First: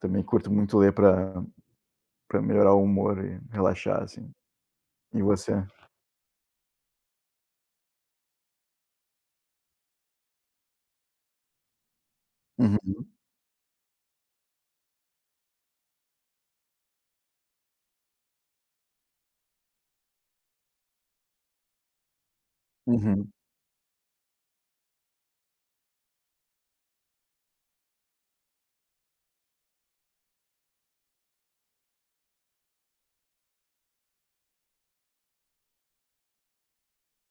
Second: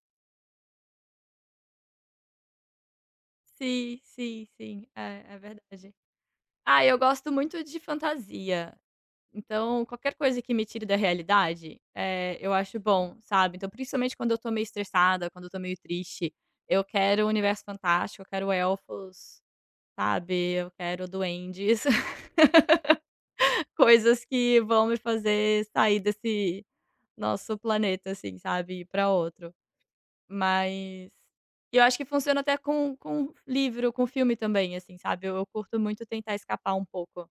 Também curto muito ler para para melhorar o humor e Sim, relaxar, assim. sim, sim, E é, é você? verdade. Ah, eu gosto muito de fantasia. Então, qualquer coisa que me tire da realidade, eh, eu acho Uhum. bom, sabe. Então, principalmente, quando eu tô meio estressada, quando eu tô meio triste, eu quero um universo fantástico, eu quero elfos, sabe, eu quero duendes, Uhum. coisas que vão me fazer sair desse nosso planeta, assim, sabe, e ir pra outro. Mas eu acho que funciona até com com livro, com filme também, assim, sabe, eu curto muito tentar escapar um pouco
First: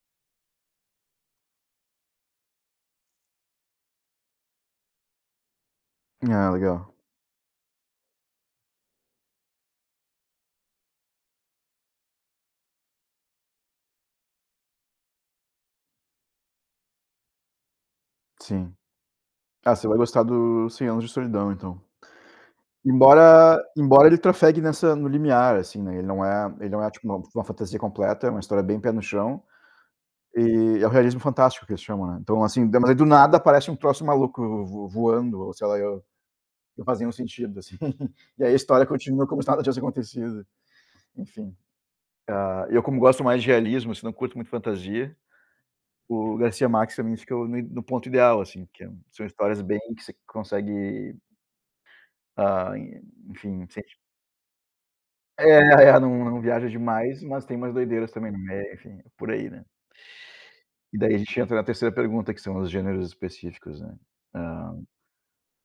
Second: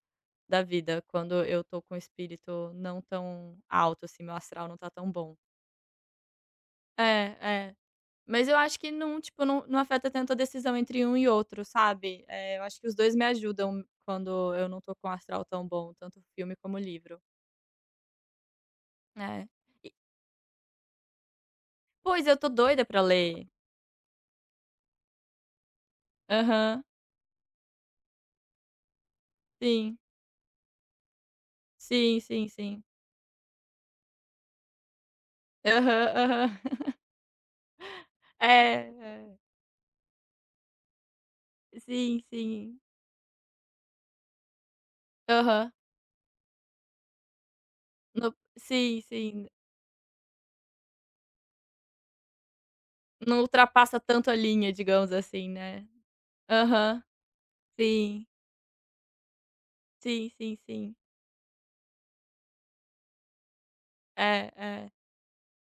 da vida quando eu tô com o espírito não tão alto, assim, meu astral não tá tão bom. Ah, legal. É, é, mas eu acho que não tipo, não, não afeta tanto a decisão entre um e outro, sabe, eh, eu acho que os dois me ajudam quando eu não tô com o astral tão bom, tanto o filme como o livro. Sim. É. Ah, você E vai gostar do Cem Anos de Solidão, então. Pois é, eu tô doida pra ler. Embora embora ele trafegue nessa no limiar, assim, né, ele não é ele não Aham. é, tipo, uma uma fantasia completa, é uma história bem pé no chão. Sim. E é o realismo fantástico que eles chamam, né. Sim, Então, sim, assim, de sim. mane do nada aparece um troço maluco vo voando ou, sei lá eu, Aham, aham. não faz nenhum sentido, assim. E aí, a história É, continua é. como se nada tivesse acontecido. Enfim, Sim, hã, sim. eu como gosto mais de realismo, assim, não curto muito fantasia, Aham. o García Márquez também fica no no ponto Não ideal, assim, que sim, são sim. histórias bem que você consegue ah, e Não enfim, sente ultrapassa tanto a linha, digamos assim, né. É, é, não não viaja Aham. demais, mas tem umas doideiras Sim. também no meio, enfim, por aí, né. Sim, sim, sim. E, daí, a gente entra na 3° pergunta que são os gêneros específicos, né. É, Hã, é.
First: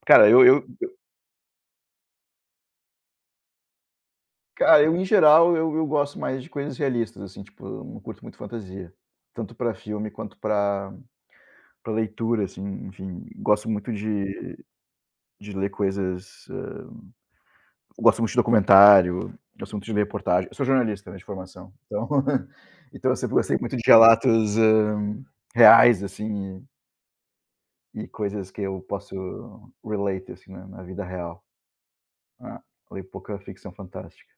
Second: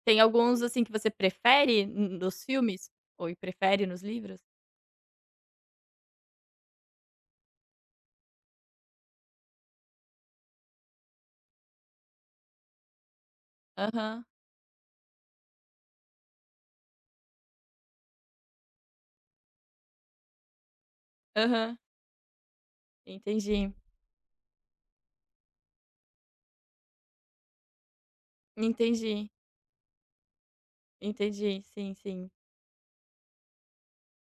Tem cara eu alguns, eu assim, que eu você prefere n-nos filmes ou prefere nos livros? Cara, eu, em geral eu eu gosto mais de coisas realistas, assim, tipo, não curto muito fantasia, tanto pra filme quanto para para leitura, assim, enfim, gosto muito Aham. de de ler coisas hã, gosto muito de documentário, gosto muito de ler reportagem. Eu sou jornalista, né, de formação Aham. então então eu sempre gostei Entendi. muito de relatos, hã, reais, assim e coisas que eu Entendi. posso relate assim, né, na vida real. Entendi. Sim, sim. Hã, leio pouca ficção fantástica.